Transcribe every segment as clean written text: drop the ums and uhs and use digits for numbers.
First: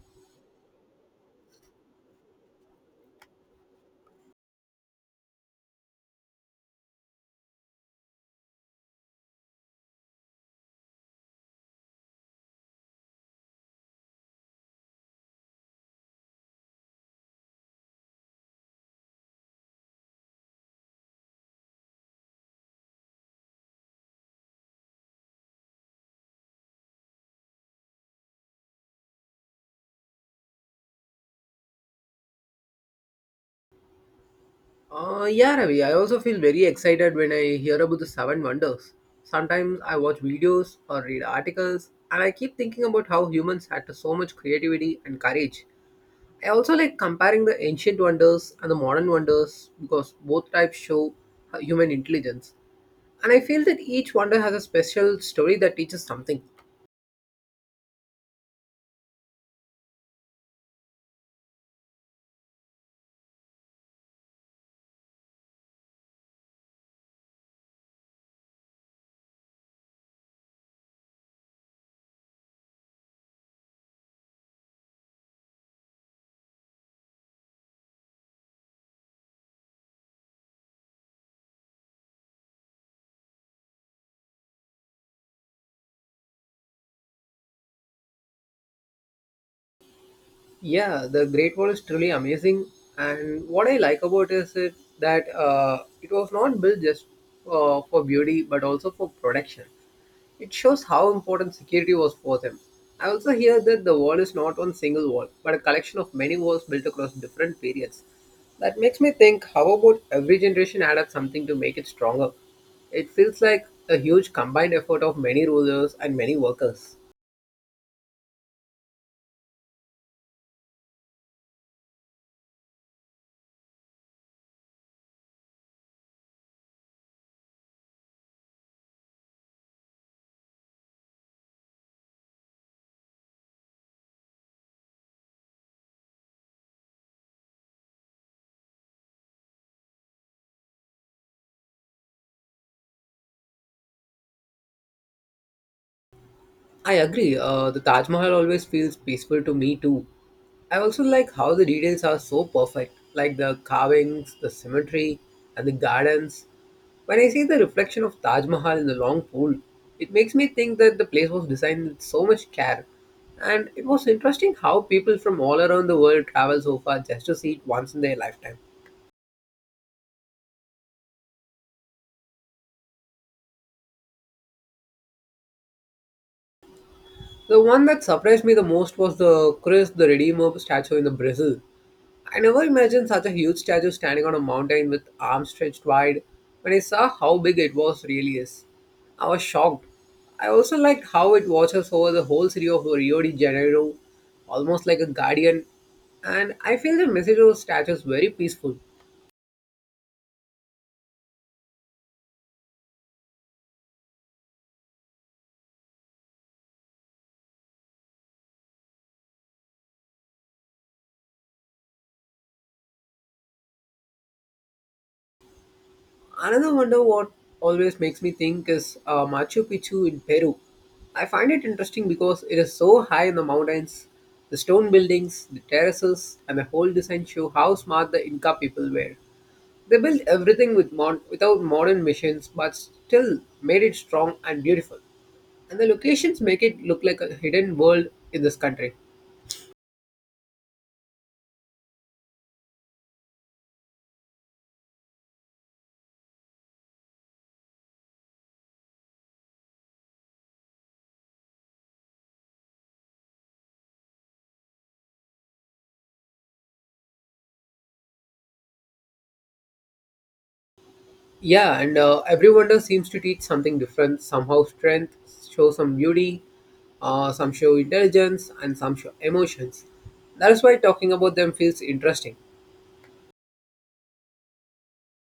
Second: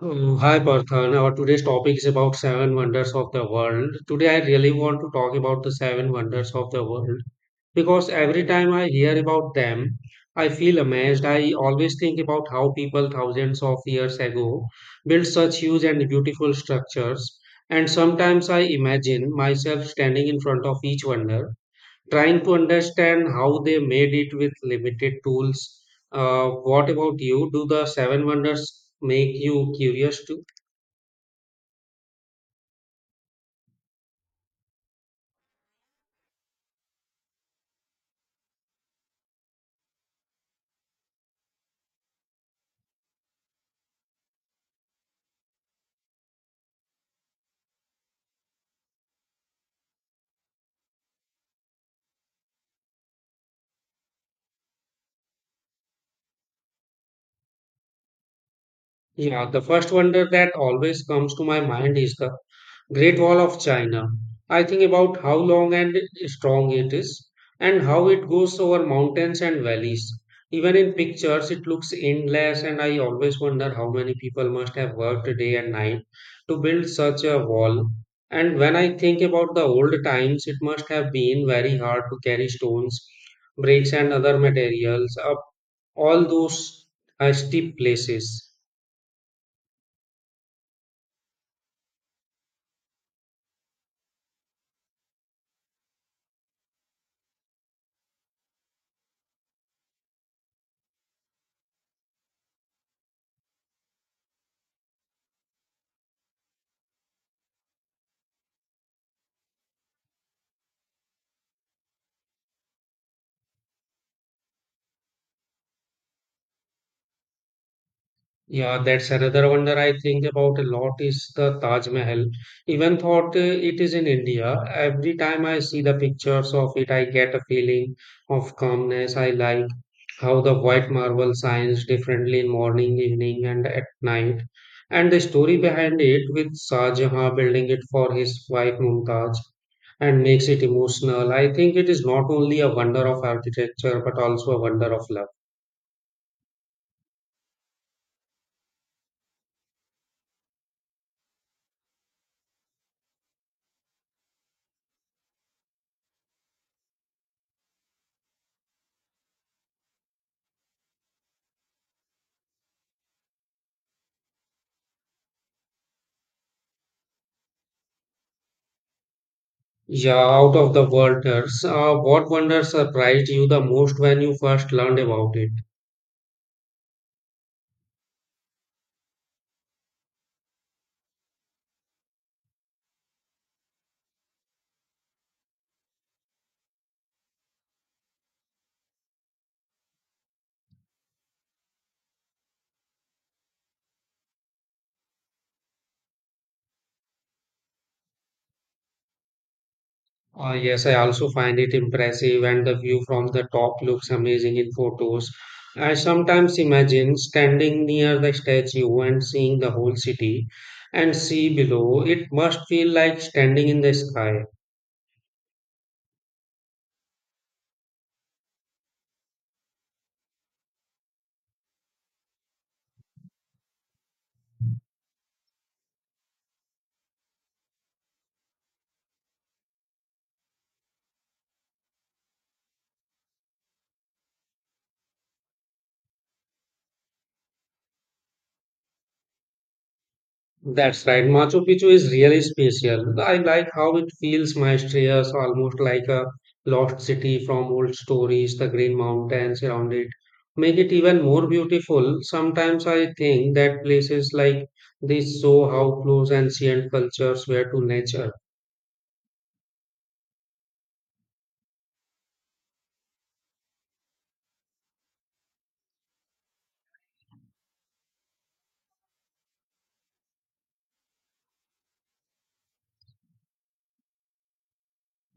Hi Parthan, our today's topic is about seven wonders of the world. Today I really want to talk about the seven wonders of the world because every time I hear about them, I feel amazed. I always think about how people thousands of years ago built such huge and beautiful structures, and sometimes I imagine myself standing in front of each wonder trying to understand how they made it with limited tools. Uh, what about you? Do the seven wonders make you curious too? Yeah, Ravi, I also feel very excited when I hear about the seven wonders. Sometimes I watch videos or read articles, and I keep thinking about how humans had so much creativity and courage. I also like comparing the ancient wonders and the modern wonders because both types show human intelligence. And I feel that each wonder has a special story that teaches something. Yeah, the first wonder that always comes to my mind is the Great Wall of China. I think about how long and strong it is and how it goes over mountains and valleys. Even in pictures, it looks endless, and I always wonder how many people must have worked day and night to build such a wall. And when I think about the old times, it must have been very hard to carry stones, bricks, and other materials up all those steep places. Yeah, the Great Wall is truly amazing, and what I like about is it that it was not built just for beauty but also for protection. It shows how important security was for them. I also hear that the wall is not one single wall, but a collection of many walls built across different periods. That makes me think how about every generation added something to make it stronger? It feels like a huge combined effort of many rulers and many workers. Yeah, that's another wonder I think about a lot is the Taj Mahal. Even thought it is in India, every time I see the pictures of it, I get a feeling of calmness. I like how the white marble shines differently in morning, evening, and at night. And the story behind it with Shah Jahan building it for his wife Mumtaz and makes it emotional. I think it is not only a wonder of architecture but also a wonder of love. I agree. The Taj Mahal always feels peaceful to me too. I also like how the details are so perfect, like the carvings, the symmetry, and the gardens. When I see the reflection of Taj Mahal in the long pool, it makes me think that the place was designed with so much care. And it was interesting how people from all around the world travel so far just to see it once in their lifetime. Yeah, out of the wonders, what wonder surprised you the most when you first learned about it? The one that surprised me the most was the Christ the Redeemer statue in the Brazil. I never imagined such a huge statue standing on a mountain with arms stretched wide. When I saw how big it was really is, I was shocked. I also liked how it watches over the whole city of Rio de Janeiro, almost like a guardian. And I feel the message of the statue is very peaceful. Yes, I also find it impressive, and the view from the top looks amazing in photos. I sometimes imagine standing near the statue and seeing the whole city and sea below. It must feel like standing in the sky. Another wonder what always makes me think is Machu Picchu in Peru. I find it interesting because it is so high in the mountains. The stone buildings, the terraces, and the whole design show how smart the Inca people were. They built everything with without modern machines, but still made it strong and beautiful. And the locations make it look like a hidden world in this country. That's right. Machu Picchu is really special. I like how it feels mysterious, almost like a lost city from old stories. The green mountains around it make it even more beautiful. Sometimes I think that places like this show how close ancient cultures were to nature. Yeah, and every wonder seems to teach something different. Somehow, strength show some beauty, some show intelligence, and some show emotions. That is why talking about them feels interesting.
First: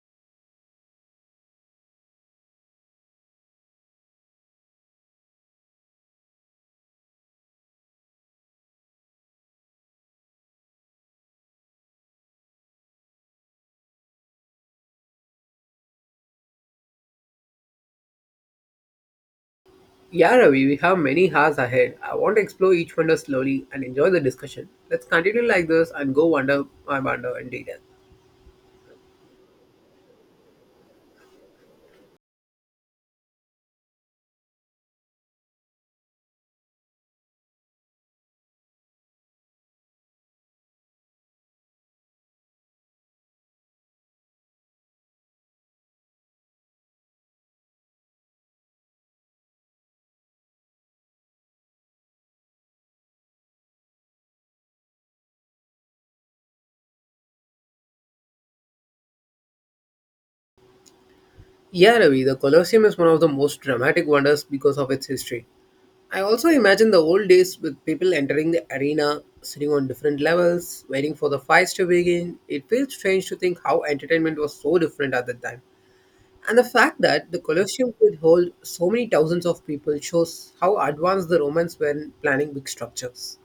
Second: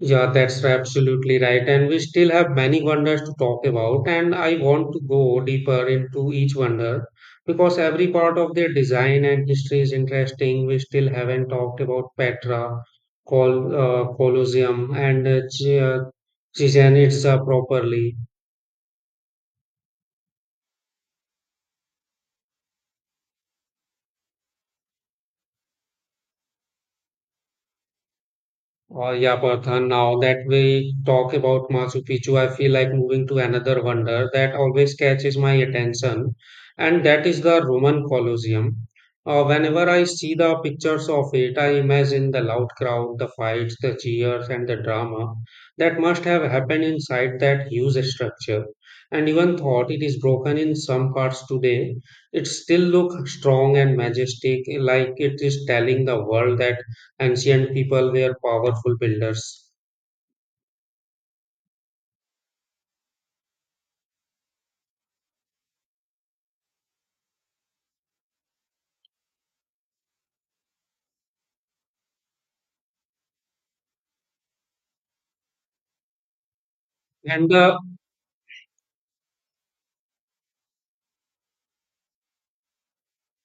Yeah, that's absolutely right. And we still have many wonders to talk about. And I want to go deeper into each wonder because every part of their design and history is interesting. We still haven't talked about Petra, Colosseum, and Chichen Itza properly. Yeah, Ravi, we have many hours ahead. I want to explore each wonder slowly and enjoy the discussion. Let's continue like this and go wonder by wonder in detail. Oh, yeah, Partha, now that we talk about Machu Picchu, I feel like moving to another wonder that always catches my attention, and that is the Roman Colosseum. Whenever I see the pictures of it, I imagine the loud crowd, the fights, the cheers, and the drama that must have happened inside that huge structure. And even though it is broken in some parts today, it still looks strong and majestic, like it is telling the world that ancient people were powerful builders. Yeah, Ravi, the Colosseum is one of the most dramatic wonders because of its history. I also imagine the old days with people entering the arena, sitting on different levels, waiting for the fights to begin. It feels strange to think how entertainment was so different at that time. And the fact that the And Colosseum could hold so many thousands of people shows how advanced the Romans were in planning big structures.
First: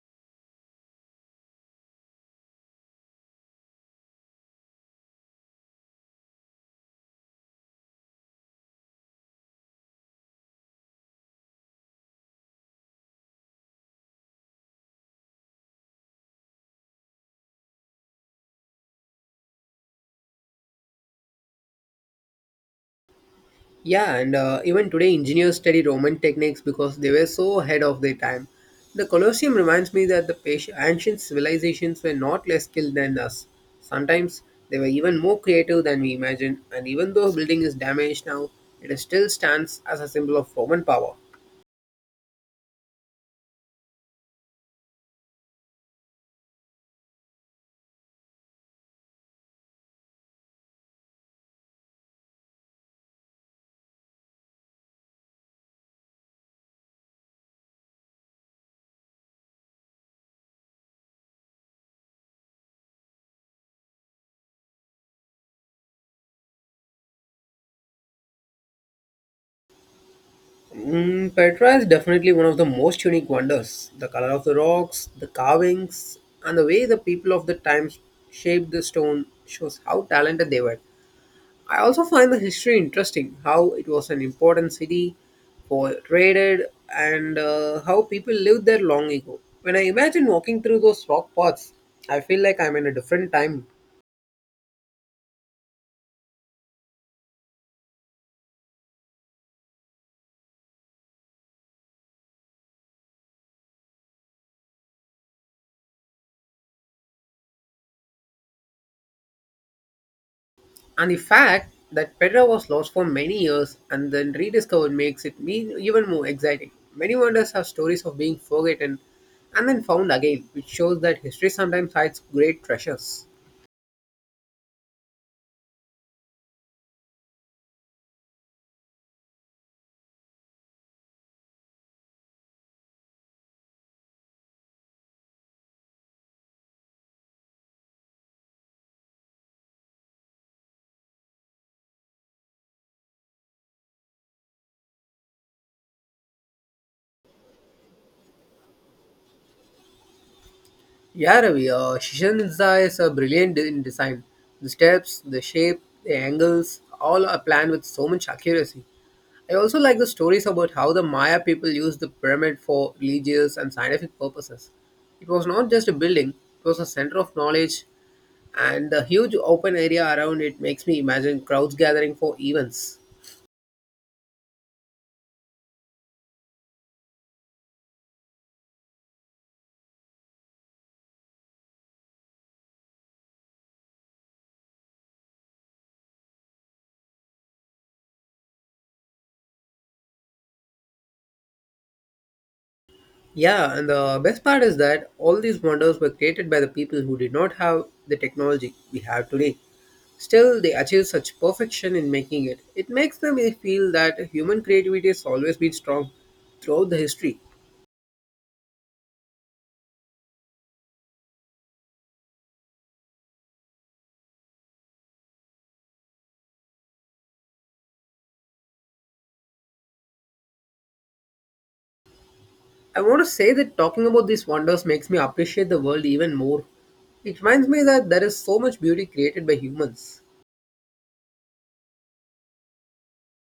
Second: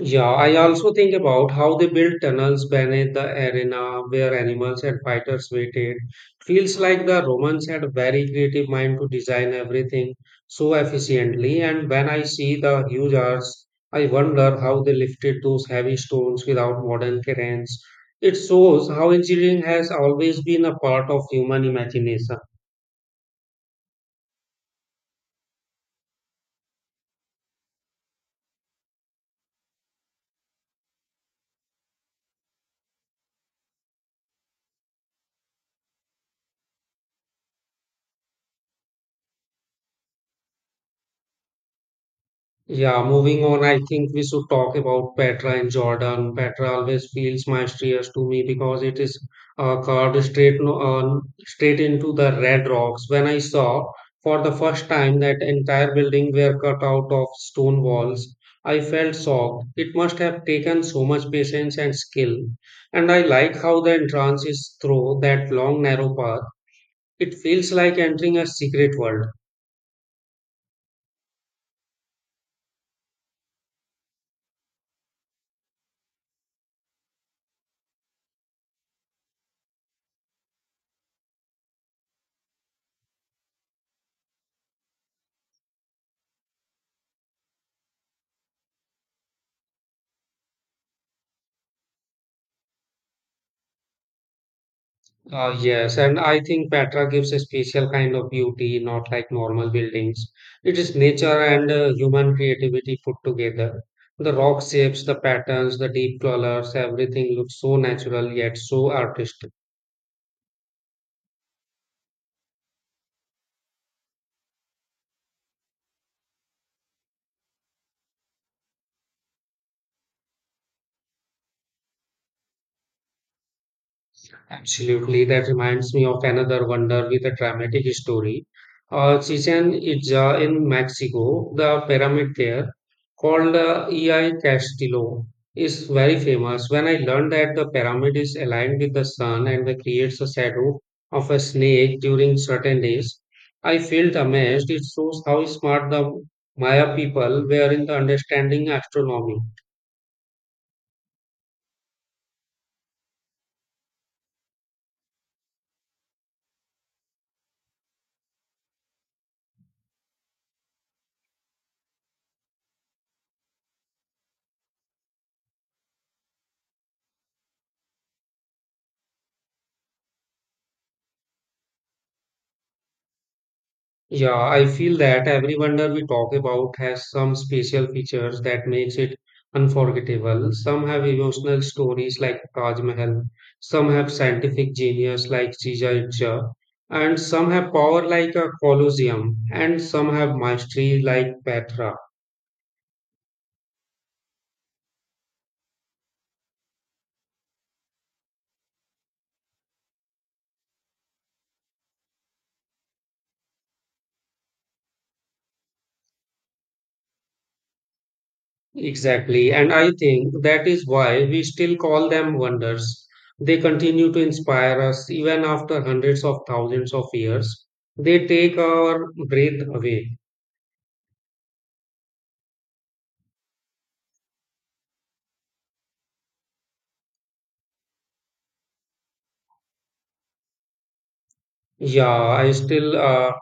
yeah, I also think about how they built tunnels beneath the arena where animals and fighters waited. Feels like the Romans had a very creative mind to design everything so efficiently. And when I see the huge arches, I wonder how they lifted those heavy stones without modern cranes. It shows how engineering has always been a part of human imagination. Yeah, and even today, engineers study Roman techniques because they were so ahead of their time. The Colosseum reminds me that the patient, ancient civilizations were not less skilled than us. Sometimes they were even more creative than we imagine, and even though the building is damaged now, it still stands as a symbol of Roman power. Yeah, moving on, I think we should talk about Petra in Jordan. Petra always feels mysterious to me because it is carved straight no, straight into the red rocks. When I saw for the first time that entire building were cut out of stone walls, I felt shocked. It must have taken so much patience and skill. And I like how the entrance is through that long narrow path. It feels like entering a secret world. Mm, Petra is definitely one of the most unique wonders. The color of the rocks, the carvings, and the way the people of the times shaped the stone shows how talented they were. I also find the history interesting how it was an important city for trade and how people lived there long ago. When I imagine walking through those rock paths, I feel like I'm in a different time. Yes, and I think Petra gives a special kind of beauty, not like normal buildings. It is nature and human creativity put together. The rock shapes, the patterns, the deep colors, everything looks so natural yet so artistic. And the fact that Petra was lost for many years and then rediscovered makes it mean even more exciting. Many wonders have stories of being forgotten and then found again, which shows that history sometimes hides great treasures. Absolutely, that reminds me of another wonder with a dramatic story. Chichen Itza in Mexico, the pyramid there, called EI Castillo, is very famous. When I learned that the pyramid is aligned with the sun and that creates a shadow of a snake during certain days, I felt amazed. It shows how smart the Maya people were in the understanding astronomy. Yeah, Ravi. Shishan Mirza is in design. The steps, the shape, the angles, all are planned with so much accuracy. I also like the stories about how the Maya people used the pyramid for religious and scientific purposes. It was not just a building, it was a center of knowledge, and the huge open area around it makes me imagine crowds gathering for events. Yeah, I feel that every wonder we talk about has some special features that makes it unforgettable. Some have emotional stories like Taj Mahal, some have scientific genius like Chichen Itza, and some have power like a Colosseum, and some have mastery like Petra. Yeah, and the best part is that all these wonders were created by the people who did not have the technology we have today. Still, they achieve such perfection in making it. It makes me feel that human creativity has always been strong throughout the history. Exactly, and I think that is why we still call them wonders. They continue to inspire us even after hundreds of thousands of years. They take our breath away. I want to say that talking about these wonders makes me appreciate the world even more. It reminds me that there is so much beauty created by humans. Yeah, I still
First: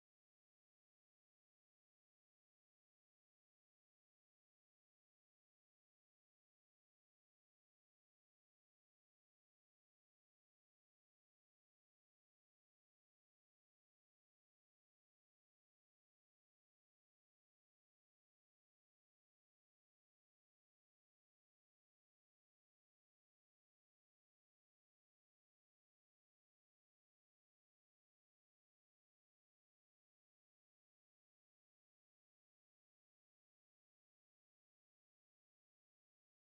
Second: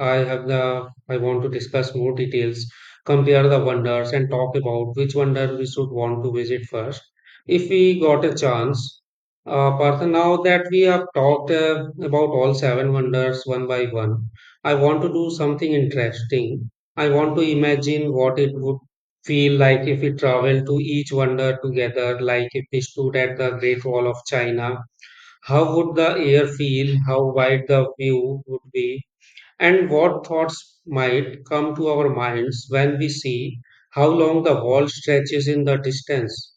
I have the I want to discuss more details, compare the wonders and talk about which wonder we should want to visit first if we got a chance. Partha, now that we have talked about all seven wonders one by one, I want to do something interesting. I want to imagine what it would feel like if we travel to each wonder together, like if we stood at the Great Wall of China how would the air feel? How wide the view would be? And what thoughts might come to our minds when we see how long the wall stretches in the distance?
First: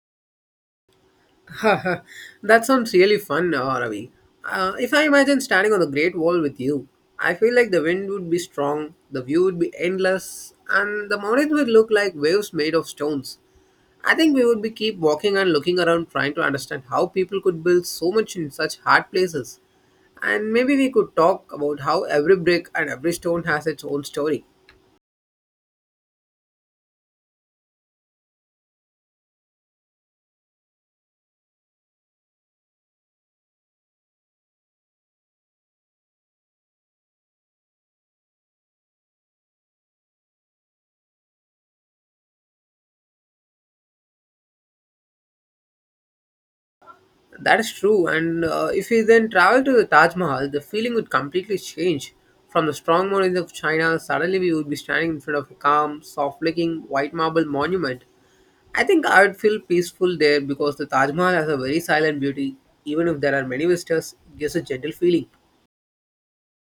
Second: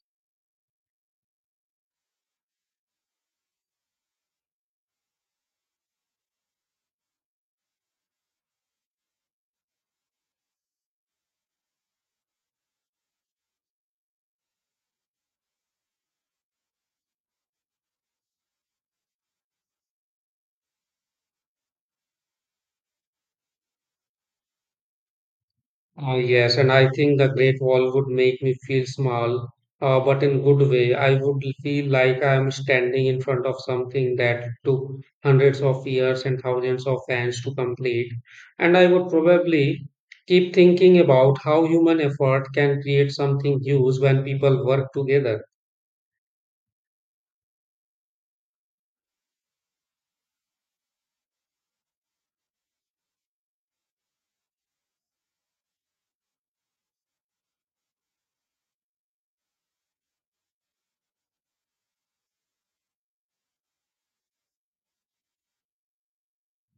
Haha, that sounds really fun, Ravi. If I imagine standing on the Great Wall with you, I feel like the wind would be strong, the view would be endless, and the mountains would look like waves made of stones. I think we would be keep walking and looking around trying to understand how people could build so much in such hard places. And maybe we could talk about how every brick and every stone has its own story. Ah yes, and I think the Great Wall would make me feel small, but in good way. I would feel like I am standing in front of something that took hundreds of years and thousands of hands to complete. And I would probably keep thinking about how human effort can create something huge when people work together. That is true. And if we then travel to the Taj Mahal, the feeling would completely change. From the strong mountains of China, suddenly we would be standing in front of a calm, soft-looking white marble monument. I think I would feel peaceful there because the Taj Mahal has a very silent beauty. Even if there are many visitors, it gives a gentle feeling.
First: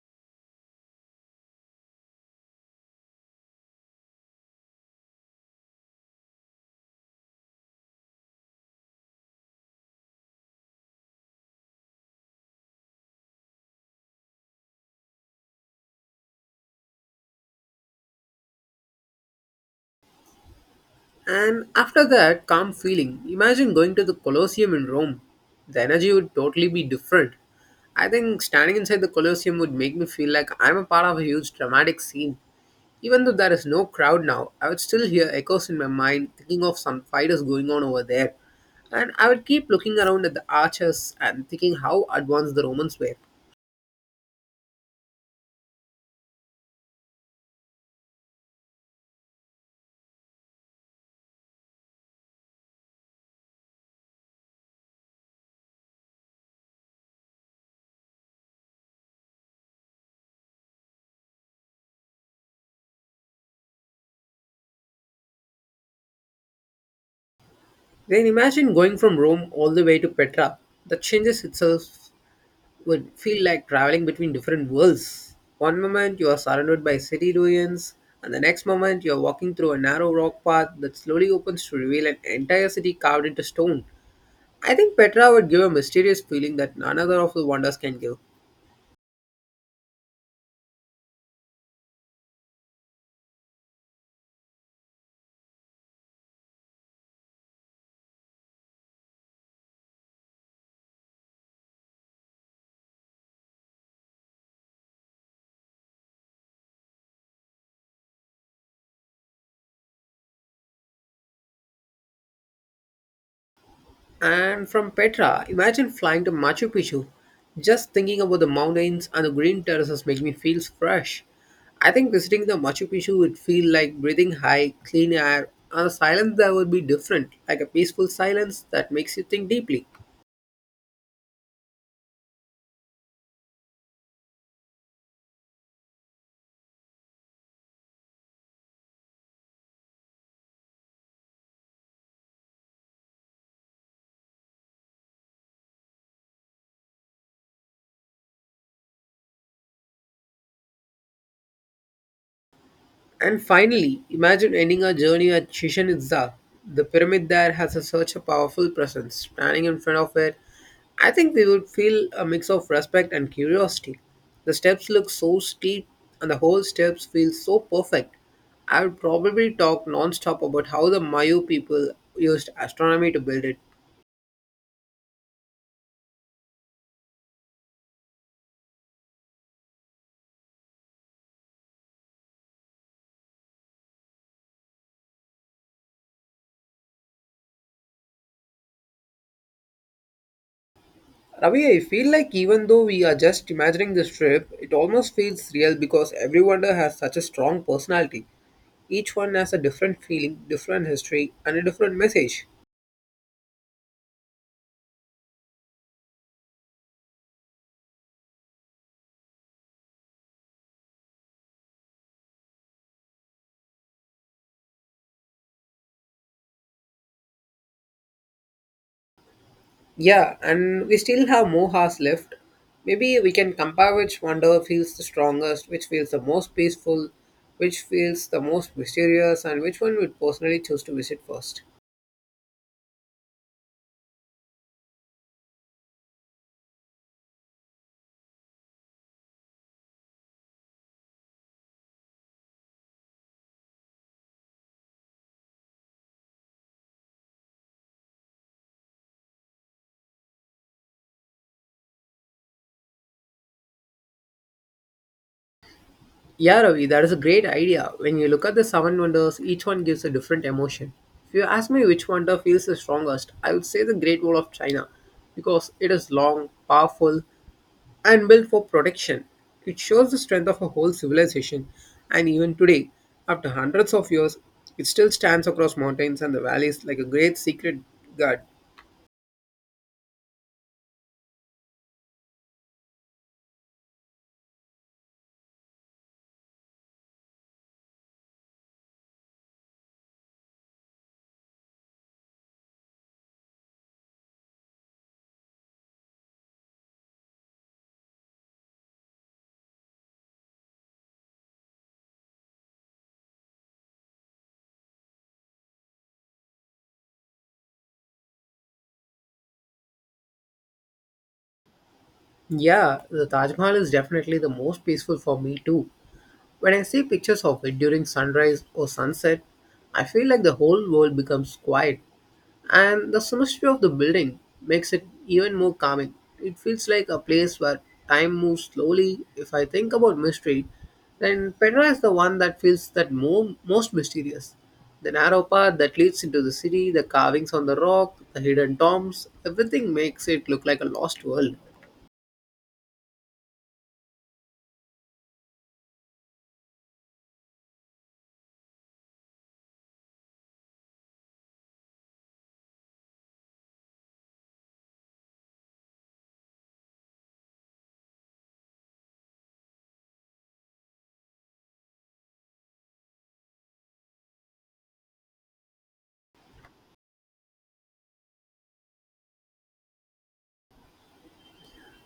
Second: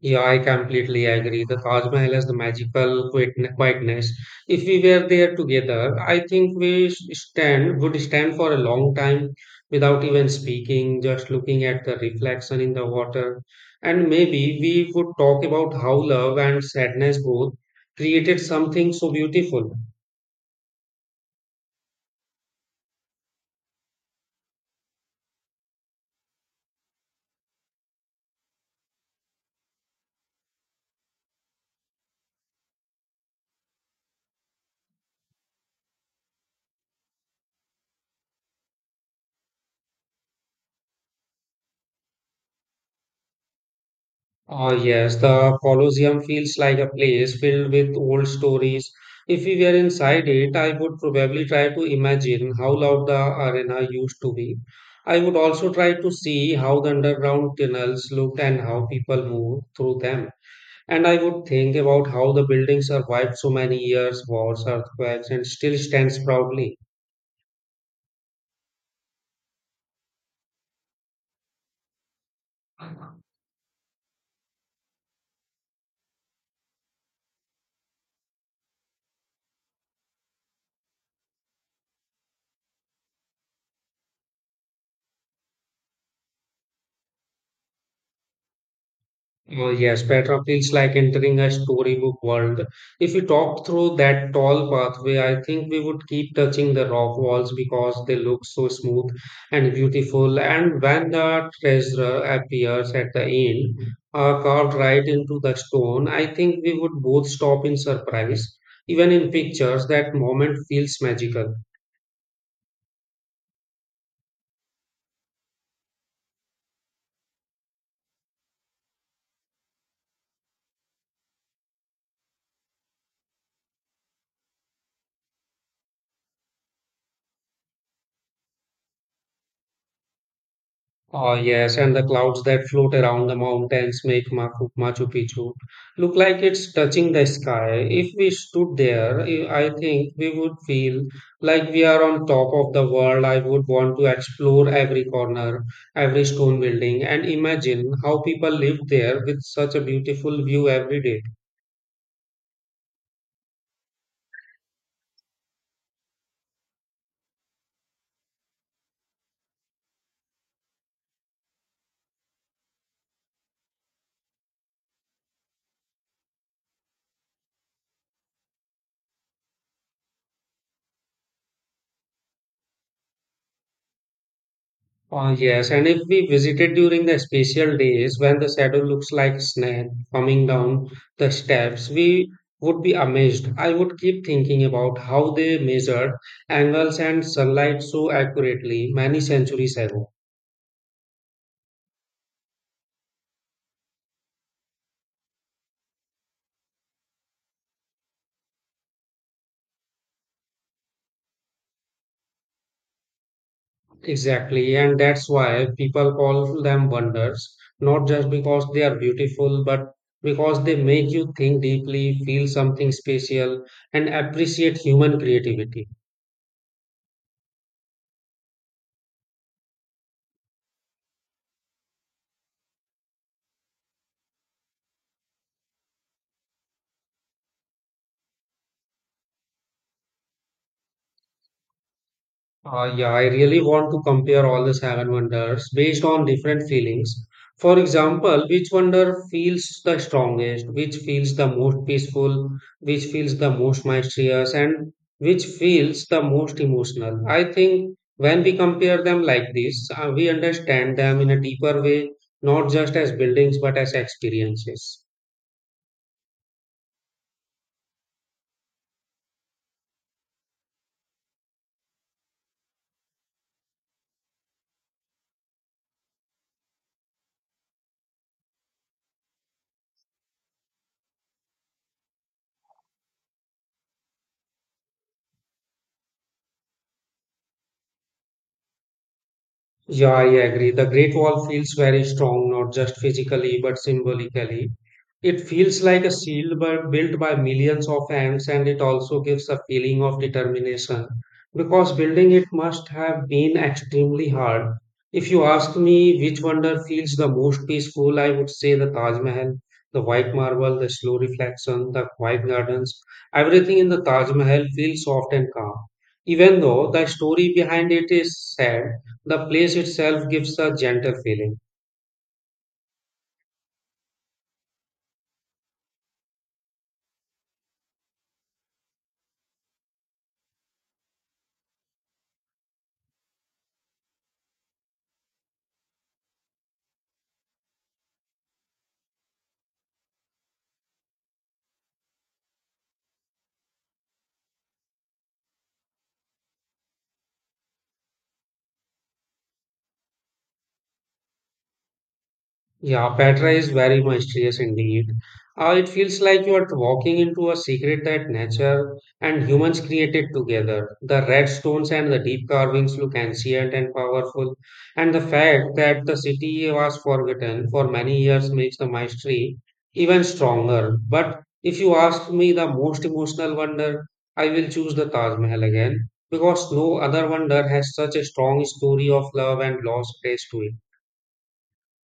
Yeah, I completely agree. The Taj Mahal has the magical quietness. If we were there together, I think we s- stand would stand for a long time without even speaking, just looking at the reflection in the water. And maybe we would talk about how love and sadness both created something so beautiful. And after that calm feeling, imagine going to the Colosseum in Rome. The energy would totally be different. I think standing inside the Colosseum would make me feel like I'm a part of a huge dramatic scene. Even though there is no crowd now, I would still hear echoes in my mind thinking of some fighters going on over there. And I would keep looking around at the arches and thinking how advanced the Romans were. Oh, yes, the Colosseum feels like a place filled with old stories. If we were inside it, I would probably try to imagine how loud the arena used to be. I would also try to see how the underground tunnels looked and how people moved through them. And I would think about how the building survived so many years, wars, earthquakes, and still stands proudly. Then imagine going from Rome all the way to Petra. That changes itself would feel like traveling between different worlds. One moment you are surrounded by city ruins, and the next moment you are walking through a narrow rock path that slowly opens to reveal an entire city carved into stone. I think Petra would give a mysterious feeling that none other of the wonders can give. Oh, yes, Petra feels like entering a storybook world. If we talk through that tall pathway, I think we would keep touching the rock walls because they look so smooth and beautiful. And when the treasure appears at the end, carved right into the stone, I think we would both stop in surprise. Even in pictures, that moment feels magical. And from Petra, imagine flying to Machu Picchu. Just thinking about the mountains and the green terraces makes me feel fresh. I think visiting the Machu Picchu would feel like breathing high, clean air, and a silence that would be different, like a peaceful silence that makes you think deeply. Oh, yes, and the clouds that float around the mountains make Machu Picchu look like it's touching the sky. If we stood there, I think we would feel like we are on top of the world. I would want to explore every corner, every stone building, and imagine how people lived there with such a beautiful view every day. And finally, imagine ending our journey at Chichen Itza. The pyramid there has a, such a powerful presence. Standing in front of it, I think we would feel a mix of respect and curiosity. The steps look so steep, and the whole steps feel so perfect. I would probably talk non-stop about how the Mayu people used astronomy to build it. Oh, yes, and if we visited during the special days when the shadow looks like a snake coming down the steps, we would be amazed. I would keep thinking about how they measured angles and sunlight so accurately many centuries ago. Ravi, I feel like even though we are just imagining this trip, it almost feels real because every wonder has such a strong personality. Each one has a different feeling, different history, and a different message. Exactly, and that's why people call them wonders, not just because they are beautiful, but because they make you think deeply, feel something special, and appreciate human creativity. Yeah, and we still have more hours left. Maybe we can compare which wonder feels the strongest, which feels the most peaceful, which feels the most mysterious, and which one would personally choose to visit first. Yeah, I really want to compare all the seven wonders based on different feelings. For example, which wonder feels the strongest, which feels the most peaceful, which feels the most mysterious, and which feels the most emotional. I think when we compare them like this, we understand them in a deeper way, not just as buildings but as experiences. Yeah, Ravi, that is a great idea. When you look at the seven wonders, each one gives a different emotion. If you ask me which wonder feels the strongest, I would say the Great Wall of China because it is long, powerful, and built for protection. It shows the strength of a whole civilization, and even today, after hundreds of years, it still stands across mountains and the valleys like a great secret guard. Yeah, I agree. The Great Wall feels very strong, not just physically, but symbolically. It feels like a shield built by millions of hands, and it also gives a feeling of determination because building it must have been extremely hard. If you ask me which wonder feels the most peaceful, I would say the Taj Mahal, the white marble, the slow reflection, the quiet gardens. Everything in the Taj Mahal feels soft and calm, even though the story behind it is sad the place itself gives a gentle feeling. Yeah, the Taj Mahal is definitely the most peaceful for me too. When I see pictures of it during sunrise or sunset, I feel like the whole world becomes quiet and the symmetry of the building makes it even more calming. It feels like a place where time moves slowly. If I think about mystery, then Petra is the one that feels that more, most mysterious. The narrow path that leads into the city, the carvings on the rock, the hidden tombs, everything makes it look like a lost world. Yeah, Petra is very mysterious indeed. It feels like you are walking into a secret that nature and humans created together. The red stones and the deep carvings look ancient and powerful, and the fact that the city was forgotten for many years makes the mystery even stronger. But if you ask me the most emotional wonder, I will choose the Taj Mahal again because no other wonder has such a strong story of love and lost grace to it.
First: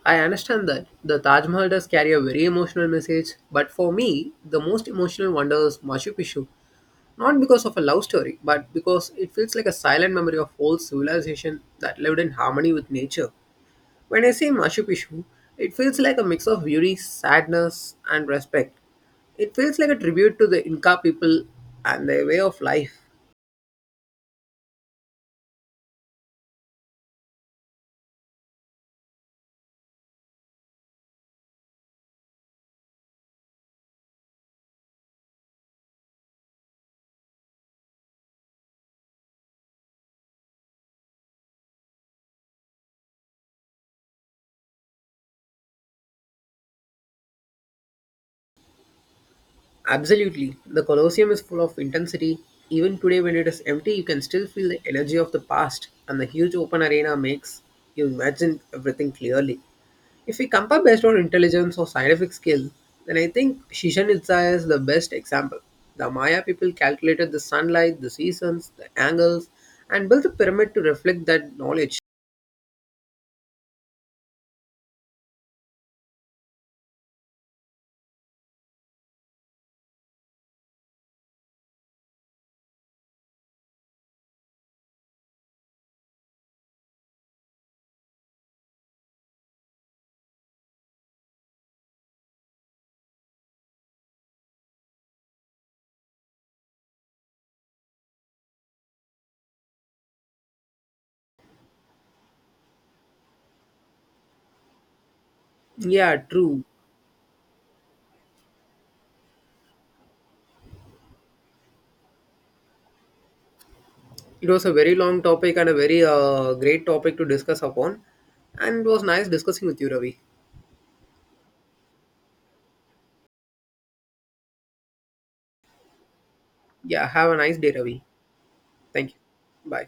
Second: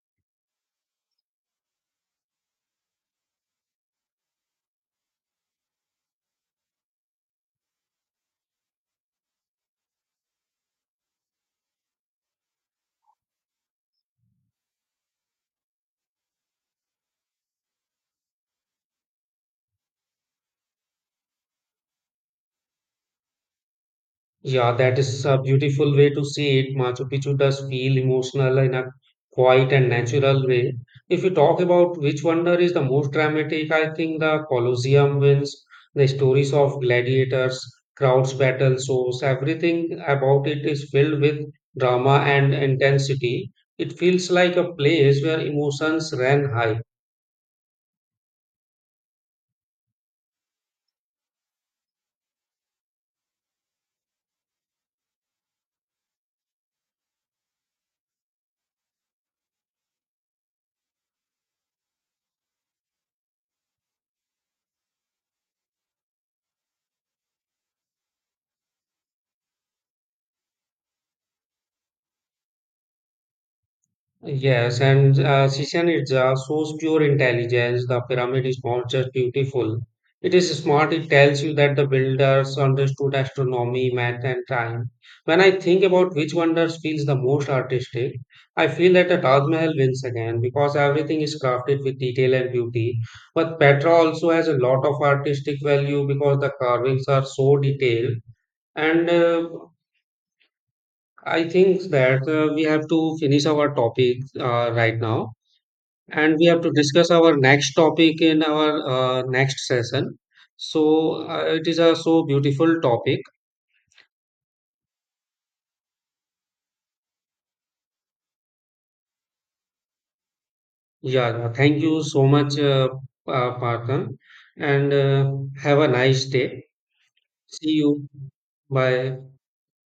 I understand that the Taj Mahal does carry a very emotional message, but for me, the most emotional wonder is Machu Picchu. Not because of a love story, but because it feels like a silent memory of old civilization that lived in harmony with nature. When I say Machu Picchu, it feels like a mix of beauty, sadness, and respect. It feels like a tribute to the Inca people and their way of life. Yeah, that is a beautiful way to see it. Machu Picchu does feel emotional in a quiet and natural way. If you talk about which wonder is the most dramatic, I think the Colosseum wins. The stories of gladiators, crowds, battle shows, everything about it is filled with drama and intensity. It feels like a place where emotions ran high. Absolutely. The Colosseum is full of intensity. Even today, when it is empty, you can still feel the energy of the past, and the huge open arena makes you imagine everything clearly. If we compare based on intelligence or scientific skill, then I think Chichen Itza is the best example. The Maya people calculated the sunlight, the seasons, the angles, and built a pyramid to reflect that knowledge. Yes, and Chichen Itza shows pure intelligence. The pyramid is not just beautiful, it is smart. It tells you that the builders understood astronomy, math, and time. When I think about which wonders feels the most artistic, I feel that the Taj Mahal wins again because everything is crafted with detail and beauty. But Petra also has a lot of artistic value because the carvings are so detailed and I think that we have to finish our topic right now Yeah, and we have true. to discuss our next topic in our next session. It is a so beautiful topic. It was a very long topic and a very great topic to discuss upon. And it was nice discussing with you, Ravi. Yeah, thank you so much, Parthan, and have a nice day. Yeah, have a nice See day, Ravi. you. Thank Bye. you. Bye.